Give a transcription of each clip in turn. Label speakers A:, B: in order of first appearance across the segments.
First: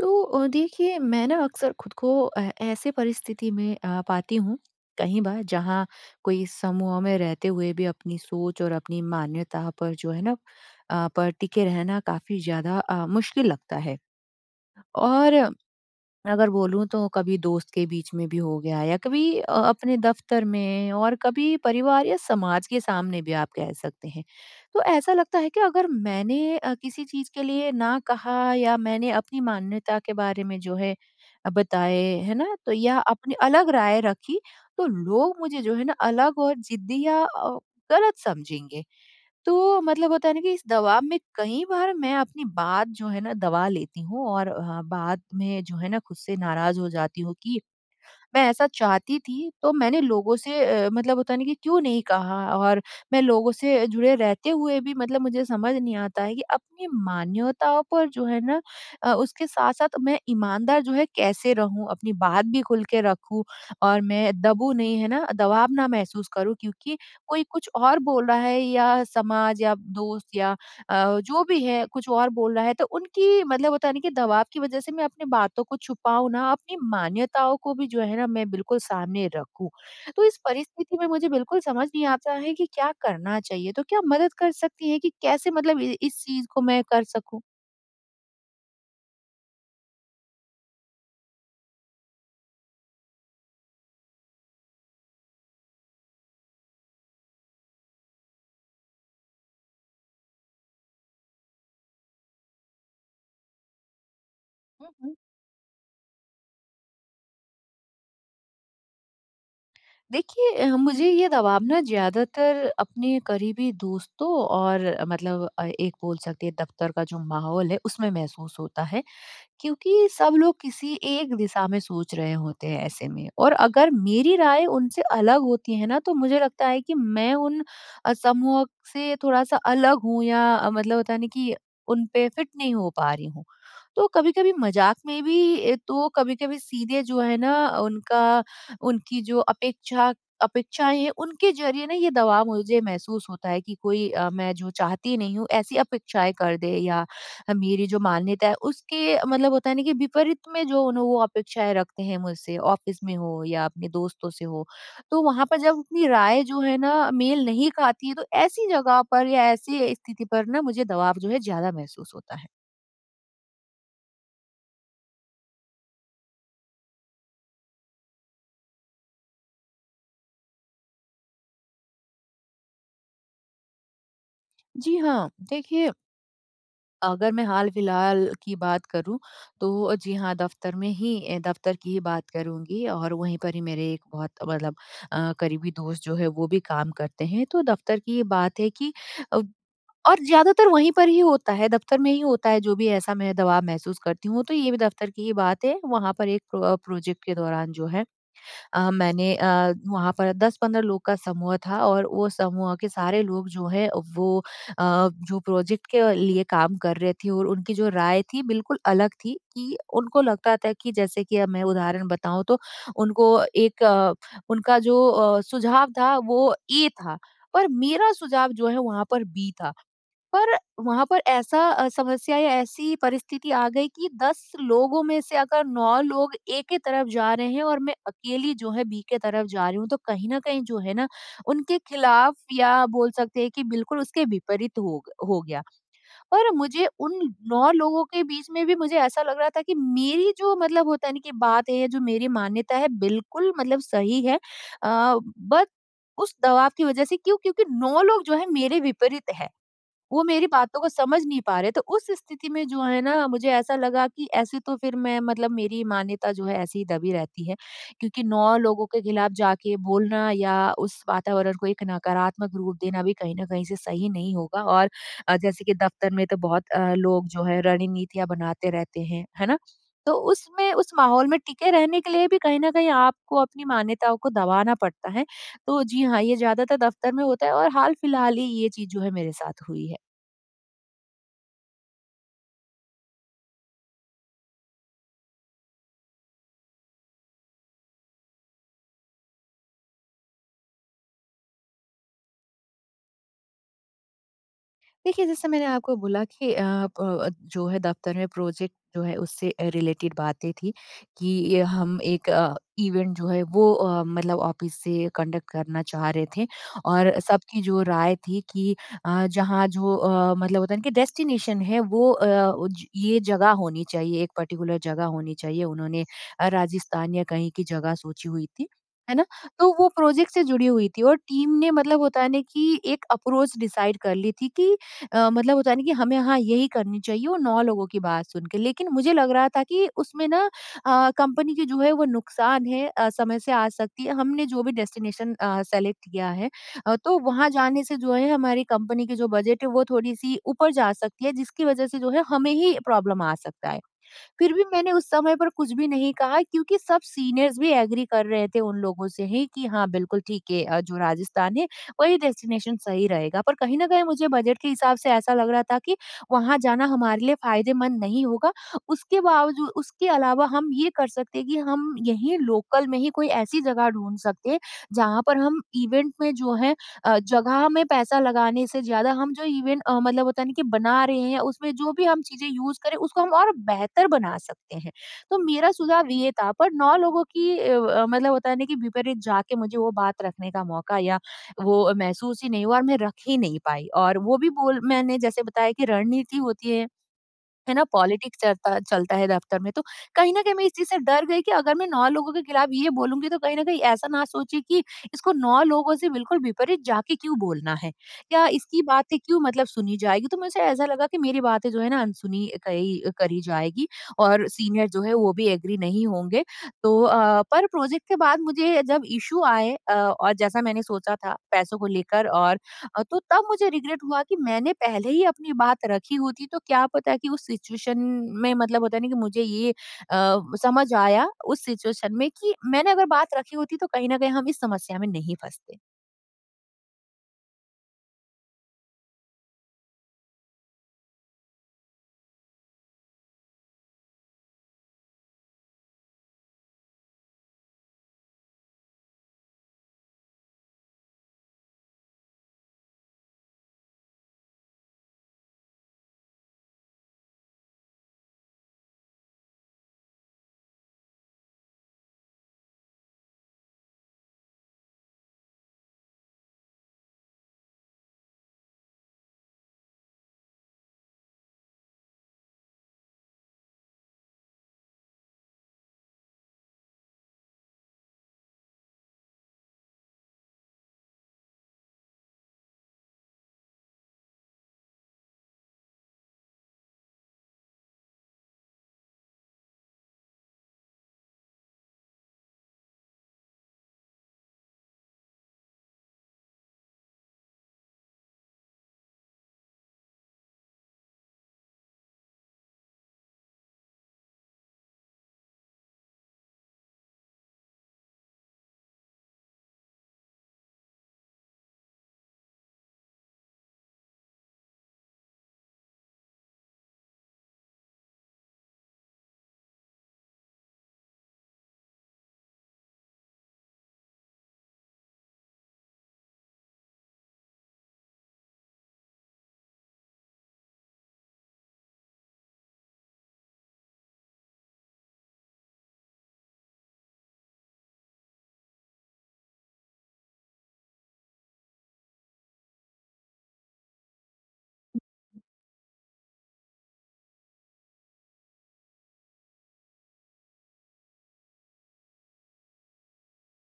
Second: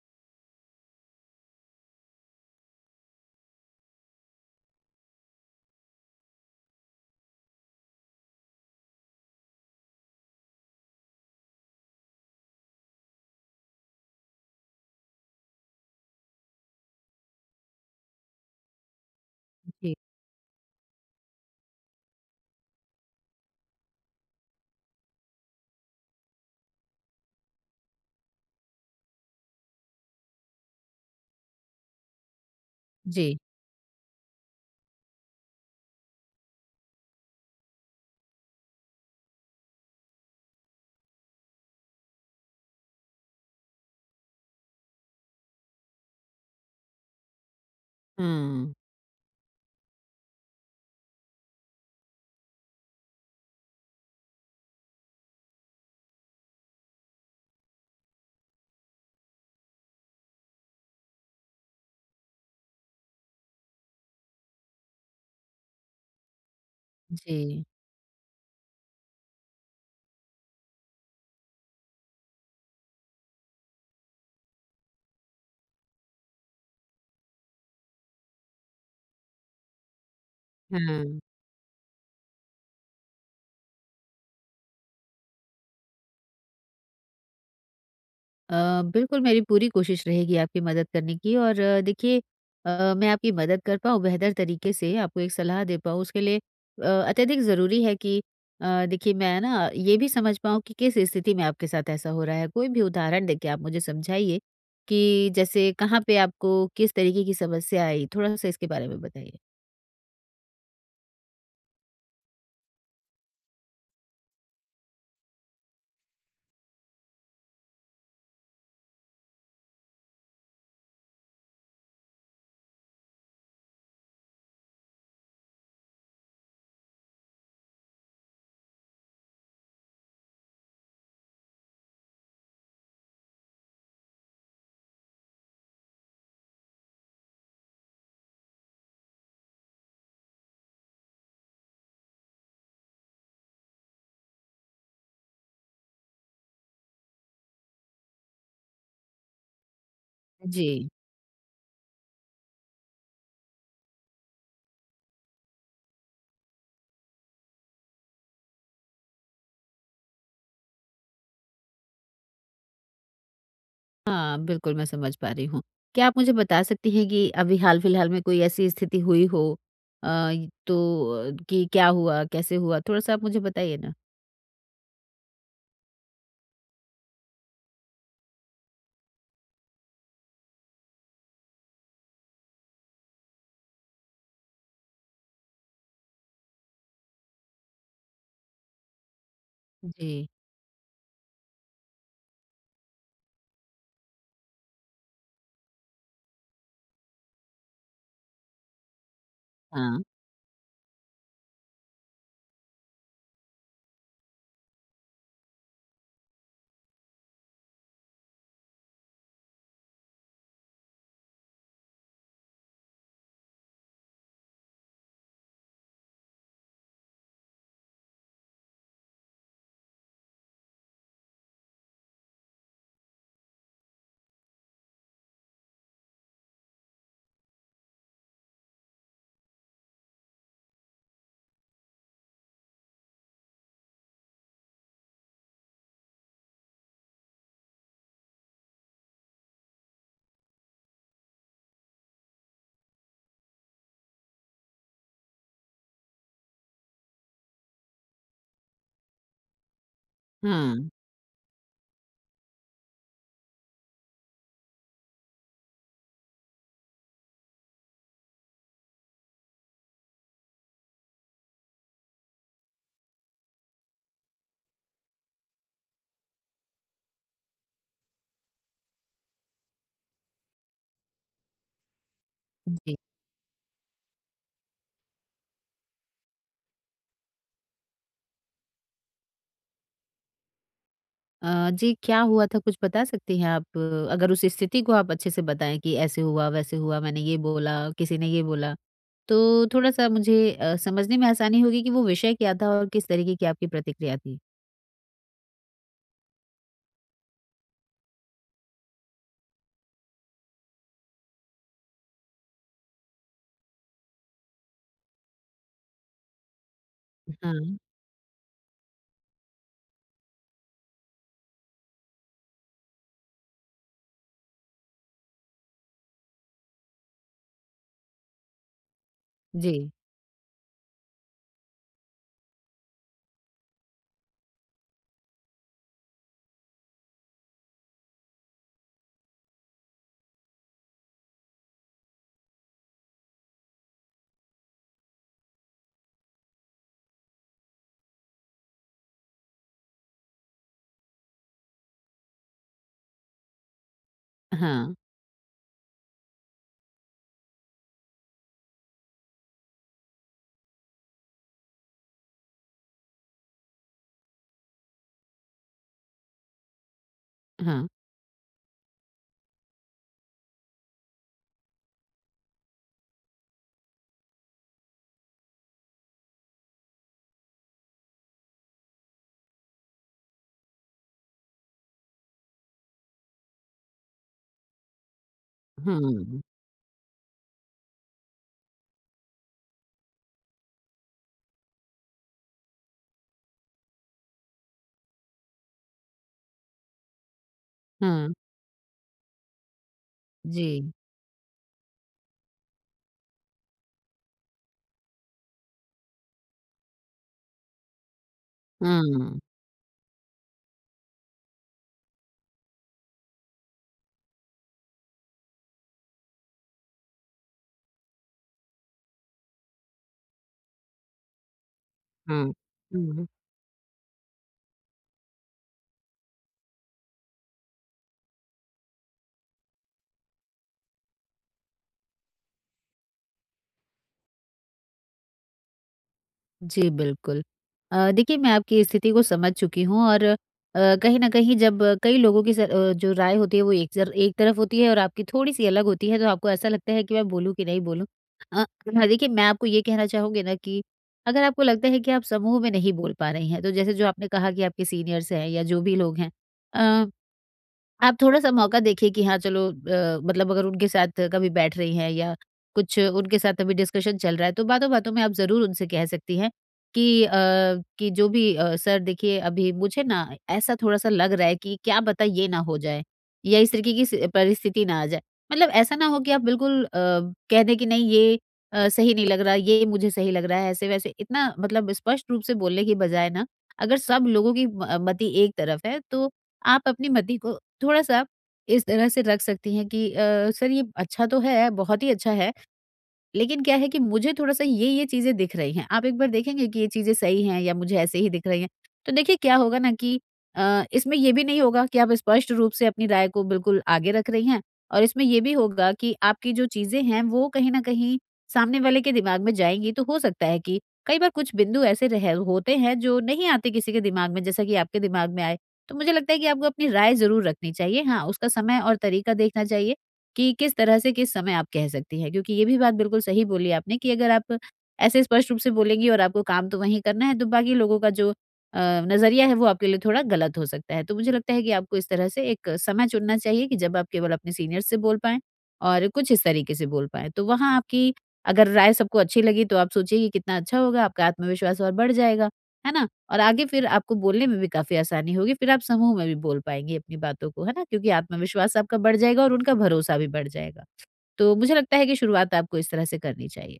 A: तो देखिए मैं ना अक्सर खुद को ऐसे परिस्थिति में पाती हूँ कई बार, जहाँ कोई समूह में रहते हुए भी अपनी सोच और अपनी मान्यता पर जो है ना पर टिके रहना काफी ज्यादा मुश्किल लगता है। और अगर बोलूँ, तो कभी दोस्त के बीच में भी हो गया या कभी अपने दफ्तर में, और कभी परिवार या समाज के सामने भी आप कह सकते हैं। तो ऐसा लगता है कि अगर मैंने किसी चीज़ के लिए ना कहा, या मैंने अपनी मान्यता के बारे में जो है बताए, है ना? तो या अपनी
B: जी।
A: अलग राय रखी, तो लोग मुझे जो है ना अलग और ज़िद्दी या गलत समझेंगे। तो मतलब होता है ना कि इस दबाव में कई बार मैं अपनी बात जो है ना दबा लेती हूँ, और बाद में जो है ना खुद से नाराज हो जाती हूँ कि मैं ऐसा
B: हुँ।
A: चाहती थी, तो मैंने लोगों से मतलब होता है ना कि क्यों नहीं कहा। और मैं लोगों से जुड़े रहते हुए भी मतलब मुझे समझ नहीं आता है कि अपनी मान्यताओं पर जो है ना उसके साथ-साथ मैं ईमानदार जो है कैसे रहूँ? अपनी बात भी खुल के रखूँ और मैं दबूँ नहीं, है ना? दबाव ना महसूस करूँ, क्योंकि कोई
B: जी।
A: कुछ और बोल रहा है, या समाज या दोस्त या जो भी है कुछ और बोल रहा है, तो उनकी मतलब होता है ना कि दबाव की वजह से मैं अपनी बातों को छुपाऊँ ना, अपनी मान्यताओं को भी जो है ना मैं बिल्कुल सामने रखूँ। तो इस परिस्थिति में
B: हाँ।
A: मुझे बिल्कुल समझ नहीं आता है कि क्या करना चाहिए? तो क्या मदद कर सकती हैं कि कैसे मतलब इ इस चीज़ को मैं कर सकूँ?
B: बिल्कुल मेरी पूरी कोशिश रहेगी आपकी मदद करने की और देखिए मैं आपकी मदद कर पाऊँ बेहतर तरीके से, आपको एक सलाह दे पाऊँ उसके लिए अत्यधिक ज़रूरी है कि देखिए मैं ना ये भी समझ पाऊँ कि किस स्थिति में आपके साथ ऐसा हो रहा है। कोई भी उदाहरण देके आप मुझे समझाइए
A: हुँ, हुँ।
B: कि जैसे कहाँ पे आपको किस तरीके की समस्या आई? थोड़ा-सा इसके बारे में बताइए।
A: देखिए मुझे ये दबाव ना ज़्यादातर अपने करीबी दोस्तों और मतलब एक बोल सकते हैं दफ्तर का जो माहौल है उसमें महसूस होता है। क्योंकि सब लोग किसी एक दिशा में सोच रहे होते हैं ऐसे में, और अगर मेरी राय उनसे अलग होती है ना, तो मुझे लगता है कि मैं उन समूह से थोड़ा सा अलग हूँ, या मतलब होता नहीं कि उन पे फिट नहीं हो पा रही हूँ। तो कभी कभी मजाक में भी तो कभी कभी सीधे जो है ना उनका उनकी जो अपेक्षाएं हैं उनके जरिए ना ये दबाव मुझे महसूस होता है कि कोई मैं जो चाहती नहीं हूँ ऐसी अपेक्षाएं कर दे, या हम मेरी जो मान्यता है उसके मतलब होता है ना कि विपरीत
B: जी।
A: में जो उन्हों वो अपेक्षाएं रखते हैं मुझसे, ऑफिस में हो या अपने दोस्तों से हो। तो वहां पर जब अपनी राय जो है ना मेल नहीं खाती है, तो ऐसी जगह पर या ऐसी स्थिति पर ना मुझे दबाव जो है ज्यादा महसूस होता है।
B: हाँ, बिल्कुल मैं समझ पा रही हूँ। क्या आप मुझे बता सकती हैं कि अभी हाल-फिलहाल में कोई ऐसी स्थिति हुई हो अ, तो कि क्या हुआ, कैसे हुआ? थोड़ा-सा आप मुझे बताइए ना।
A: जी हाँ, देखिए, अगर मैं हाल-फिलहाल की बात करूँ, तो जी हाँ, दफ़्तर में ही, दफ़्तर की ही बात करूँगी, और वहीं पर ही मेरे एक बहुत मतलब करीबी दोस्त जो है, वो भी काम करते हैं। तो दफ़्तर की ये बात है कि अ, और
B: जी,
A: ज़्यादातर वहीं पर ही होता है, दफ़्तर में ही होता है, जो भी ऐसा मैं दबाव महसूस करती हूँ। तो ये भी दफ़्तर की ही बात है, वहाँ पर एक प्रोजेक्ट के दौरान जो है मैंने
B: हाँ,
A: वहाँ पर 10-15 लोग का समूह था, और वो समूह के सारे लोग जो है वो जो प्रोजेक्ट के लिए काम कर रहे थे, और उनकी जो राय थी बिल्कुल अलग थी, कि उनको लगता था कि जैसे कि अब मैं उदाहरण बताऊँ तो उनको एक उनका जो सुझाव था वो ए था, पर मेरा सुझाव जो है वहाँ पर बी था। पर वहाँ पर ऐसा समस्या या ऐसी परिस्थिति आ गई कि 10 लोगों में से अगर 9 लोग ए के तरफ जा रहे हैं, और मैं अकेली जो है बी के तरफ जा रही हूँ, तो कहीं न कहीं जो है ना, उनके खिलाफ, या बोल सकते हैं कि बिल्कुल उसके विपरीत हो गया। पर मुझे उन 9 लोगों के बीच में भी मुझे ऐसा लग रहा था कि मेरी जो मतलब होता है ना कि बात है, जो मेरी मान्यता है, बिल्कुल मतलब सही है। बट उस दबाव की वजह से क्यों? क्योंकि 9 लोग जो हैं मेरे विपरीत हैं। वो मेरी बातों को
B: हाँ,
A: समझ नहीं पा रहे, तो उस स्थिति में जो है ना मुझे ऐसा लगा कि ऐसे तो फिर मैं मतलब मेरी मान्यता जो है ऐसे ही दबी रहती है, क्योंकि 9 लोगों के खिलाफ जाके बोलना, या उस वातावरण को एक नकारात्मक रूप देना भी कहीं न कहीं से सही नहीं होगा। और जैसे कि दफ्तर में तो बहुत लोग जो है रणनीतियाँ बनाते रहते हैं, है ना? तो उसमें उस माहौल में टिके रहने के लिए भी कहीं न कहीं
B: जी।
A: आपको अपनी मान्यताओं को दबाना पड़ता है। तो जी हाँ, ये ज़्यादातर दफ्तर में होता है, और हाल-फिलहाल ही ये चीज़ जो है मेरे साथ हुई है।
B: जी क्या हुआ था कुछ बता सकती हैं आप? अगर उस स्थिति को आप अच्छे से बताएँ कि ऐसे हुआ, वैसे हुआ, मैंने ये बोला, किसी ने ये बोला, तो थोड़ा-सा मुझे समझने में आसानी होगी कि वो विषय क्या था और किस तरीके की आपकी प्रतिक्रिया थी?
A: देखिए, जैसे मैंने आपको बोला कि प जो है दफ्तर में प्रोजेक्ट जो है उससे रिलेटेड बातें थी, कि ये हम एक इवेंट जो है वो मतलब ऑफिस से कंडक्ट करना चाह रहे थे। और सबकी
B: हाँ,
A: जो राय थी कि जहाँ जो मतलब होता है ना कि डेस्टिनेशन है वो वो ज ये जगह होनी चाहिए, एक पर्टिकुलर जगह होनी चाहिए। उन्होंने राजस्थान या कहीं की जगह सोची हुई थी, है ना? तो
B: जी,
A: वो प्रोजेक्ट से जुड़ी हुई थी, और टीम ने मतलब होता है ना कि एक अप्रोच डिसाइड कर ली थी कि मतलब होता है ना कि हमें हाँ यही करनी चाहिए वो 9 लोगों की बात सुन के। लेकिन मुझे लग रहा था कि उसमें ना कंपनी के जो है वो नुकसान है समय से आ सकती है। हमने जो भी डेस्टिनेशन सेलेक्ट किया है तो वहाँ जाने से जो है हमारी कंपनी की जो बजट है वो थोड़ी-सी ऊपर जा सकती है, जिसकी वज़ह से जो है हमें ही प्रॉब्लम आ सकता है। फिर भी मैंने
B: हाँ,
A: उस समय पर कुछ भी नहीं कहा, क्योंकि सब सीनियर्स भी एग्री कर रहे थे उन लोगों से ही कि हाँ बिल्कुल ठीक है, जो राजस्थान है वही डेस्टिनेशन सही रहेगा, पर कहीं ना कहीं मुझे बजट के हिसाब से ऐसा लग रहा था कि वहां जाना हमारे लिए
B: हाँ,
A: फायदेमंद नहीं होगा। उसके बावजूद उसके अलावा हम ये कर सकते हैं कि हम यहीं लोकल में ही कोई ऐसी जगह ढूंढ सकते हैं, जहाँ पर हम इवेंट में जो है जगह में पैसा लगाने से ज़्यादा हम जो इवेंट मतलब होता है ना कि बना रहे हैं उसमें जो भी हम चीज़ें यूज़ करें उसको हम और बेहतर बना सकते हैं। तो मेरा सुझाव ये
B: हाँ,
A: था, पर 9 लोगों की व मतलब होता है ना कि विपरीत जाके मुझे वो बात रखने का मौका, या वो महसूस ही नहीं हुआ, और मैं रख ही नहीं पाई। और वो भी बोल मैंने जैसे बताया कि रणनीति होती है ना,
B: हाँ,
A: पॉलिटिक्स चलता चलता है दफ्तर में, तो कहीं न कहीं मैं
B: जी।
A: इस चीज़ से डर गई कि अगर मैं 9 लोगों के खिलाफ ये बोलूँगी, तो कहीं न कहीं ऐसा ना सोचे कि इसको 9 लोगों से बिल्कुल विपरीत जाके क्यों बोलना है? या इसकी बातें
B: हुँ,
A: क्यों मतलब सुनी जाएगी? तो मुझे ऐसा लगा कि मेरी बातें जो है ना अनसुनी कही करी जाएगी, और सीनियर जो है वो भी एग्री नहीं होंगे। तो पर प्रोजेक्ट के बाद मुझे जब इश्यू आए और जैसा मैंने सोचा था पैसों को लेकर,
B: हुँ,
A: और तो
B: हुँ।
A: तब मुझे रिग्रेट हुआ कि मैंने पहले ही अपनी बात रखी होती तो क्या पता, कि उस सिचुएशन में मतलब होता नहीं कि मुझे ये समझ आया उस सिचुएशन में कि मैंने अगर बात रखी होती तो कहीं ना कहीं हम इस समस्या में नहीं फंसते।
B: जी, बिल्कुल। देखिए मैं आपकी स्थिति को समझ चुकी हूँ और कहीं न कहीं जब कई लोगों की जो राय होती है वो एक तरफ होती है और आपकी थोड़ी-सी अलग होती है तो आपको ऐसा लगता है कि मैं बोलूँ कि नहीं बोलूँ। अ, हाँ, देखिए मैं आपको ये कहना चाहूँगी ना कि अगर आपको लगता है कि आप समूह में नहीं बोल पा रही हैं, तो जैसे जो आपने कहा कि आपके सीनियर्स हैं या जो भी लोग हैं अ आप थोड़ा-सा मौका देखिए कि हाँ, चलो मतलब अगर उनके साथ कभी बैठ रही हैं या कुछ उनके साथ अभी डिस्कशन चल रहा है, तो बातों-बातों में आप ज़रूर उनसे कह सकती हैं कि कि जो भी सर देखिए अभी मुझे ना ऐसा थोड़ा-सा लग रहा है कि क्या पता ये ना हो जाए या इस तरीके की स परिस्थिति ना आ जाए। मतलब ऐसा ना हो कि आप बिल्कुल कह दें कि नहीं ये सही नहीं लग रहा, ये मुझे सही लग रहा है, ऐसे-वैसे इतना मतलब स्पष्ट रूप से बोलने की बजाय ना, अगर सब लोगों की मति एक तरफ है, तो आप अपनी मति को थोड़ा-सा इस तरह से रख सकती हैं कि सर ये अच्छा तो है, बहुत ही अच्छा है लेकिन क्या है कि मुझे थोड़ा-सा ये-ये चीज़ें दिख रही हैं। आप एक बार देखेंगे कि ये चीज़ें सही हैं या मुझे ऐसे ही दिख रही हैं। तो देखिए क्या होगा ना कि इसमें ये भी नहीं होगा कि आप स्पष्ट रूप से अपनी राय को बिल्कुल आगे रख रही हैं और इसमें ये भी होगा कि आपकी जो चीज़ें हैं वो कहीं न कहीं सामने वाले के दिमाग में जाएँगी। तो हो सकता है कि कई बार कुछ बिंदु ऐसे रह होते हैं जो नहीं आते किसी के दिमाग में जैसा कि आपके दिमाग में आए। तो मुझे लगता है कि आपको अपनी राय ज़रूर रखनी चाहिए। हाँ, उसका समय और तरीका देखना चाहिए। कि किस तरह से किस समय आप कह सकती हैं। क्योंकि ये भी बात बिल्कुल सही बोली आपने कि अगर आप ऐसे स्पष्ट रूप से बोलेंगी और आपको काम तो वहीं करना है, तो बाकी लोगों का जो अ, नज़रिया है वो आपके लिए थोड़ा गलत हो सकता है। तो मुझे लगता है कि आपको इस तरह से एक समय चुनना चाहिए कि जब आप केवल अपने सीनियर्स से बोल पाएँ और कुछ इस तरीके से बोल पाएँ। तो वहाँ आपकी अगर राय सबको अच्छी लगी तो आप सोचिए कि कितना अच्छा होगा, आपका आत्मविश्वास और बढ़ जाएगा, है ना? और आगे फिर आपको बोलने में भी काफ़ी आसानी होगी, फिर आप समूह में भी बोल पाएँगी अपनी बातों को, है ना? क्योंकि आत्मविश्वास आपका बढ़ जाएगा और उनका भरोसा भी बढ़ जाएगा। तो मुझे लगता है कि शुरुआत आपको इस तरह से करनी चाहिए।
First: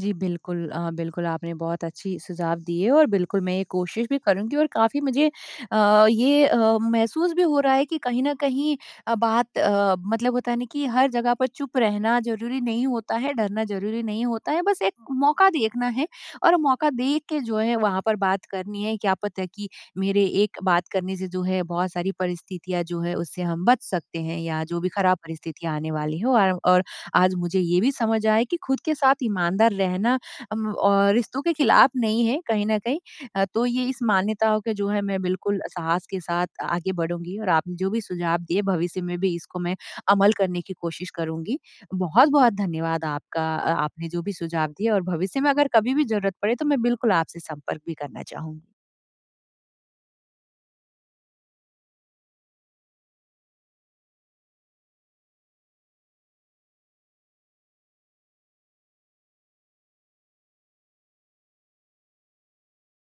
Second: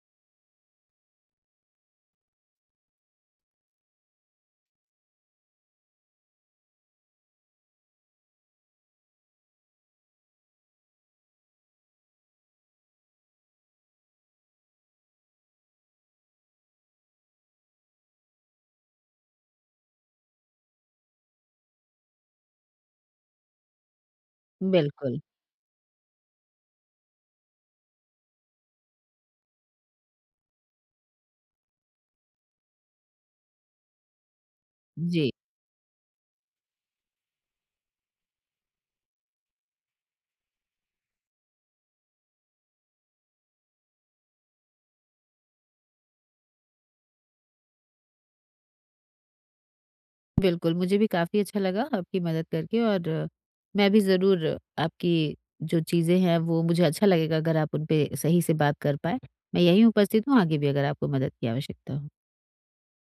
A: जी, बिल्कुल आपने बहुत अच्छी सुझाव दिए, और बिल्कुल मैं ये कोशिश भी करूँगी, और काफ़ी मुझे ये महसूस भी हो रहा है कि कहीं न कहीं बात मतलब होता है ना कि हर जगह पर चुप रहना ज़रूरी नहीं होता है, डरना ज़रूरी नहीं होता है, बस एक मौका देखना है, और मौका देख के जो है वहाँ पर बात करनी है। क्या पता, कि मेरे एक बात करने से जो है बहुत सारी परिस्थितियाँ जो है उससे हम बच सकते हैं, या जो भी खराब
B: बिल्कुल।
A: परिस्थितियाँ आने वाली है, और आज मुझे ये भी समझ आया कि खुद के साथ ईमानदार रहना और रिश्तों के खिलाफ नहीं है कहीं न कहीं। तो ये इस मान्यताओं के जो है मैं
B: जी,
A: बिल्कुल साहस के साथ आगे बढ़ूँगी, और आपने जो भी सुझाव दिए भविष्य में भी इसको मैं अमल करने की कोशिश करूँगी। बहुत-बहुत धन्यवाद आपका, आपने जो भी सुझाव दिए, और भविष्य में अगर कभी भी ज़रूरत पड़े तो मैं बिल्कुल आपसे संपर्क भी करना चाहूँगी।
B: बिल्कुल, मुझे भी काफ़ी अच्छा लगा आपकी मदद करके और मैं भी ज़रूर आपकी जो चीज़ें हैं, वो मुझे अच्छा लगेगा अगर आप उन पे सही से बात कर पाएँ। मैं यहीं उपस्थित हूँ, आगे भी अगर आपको मदद की आवश्यकता हो।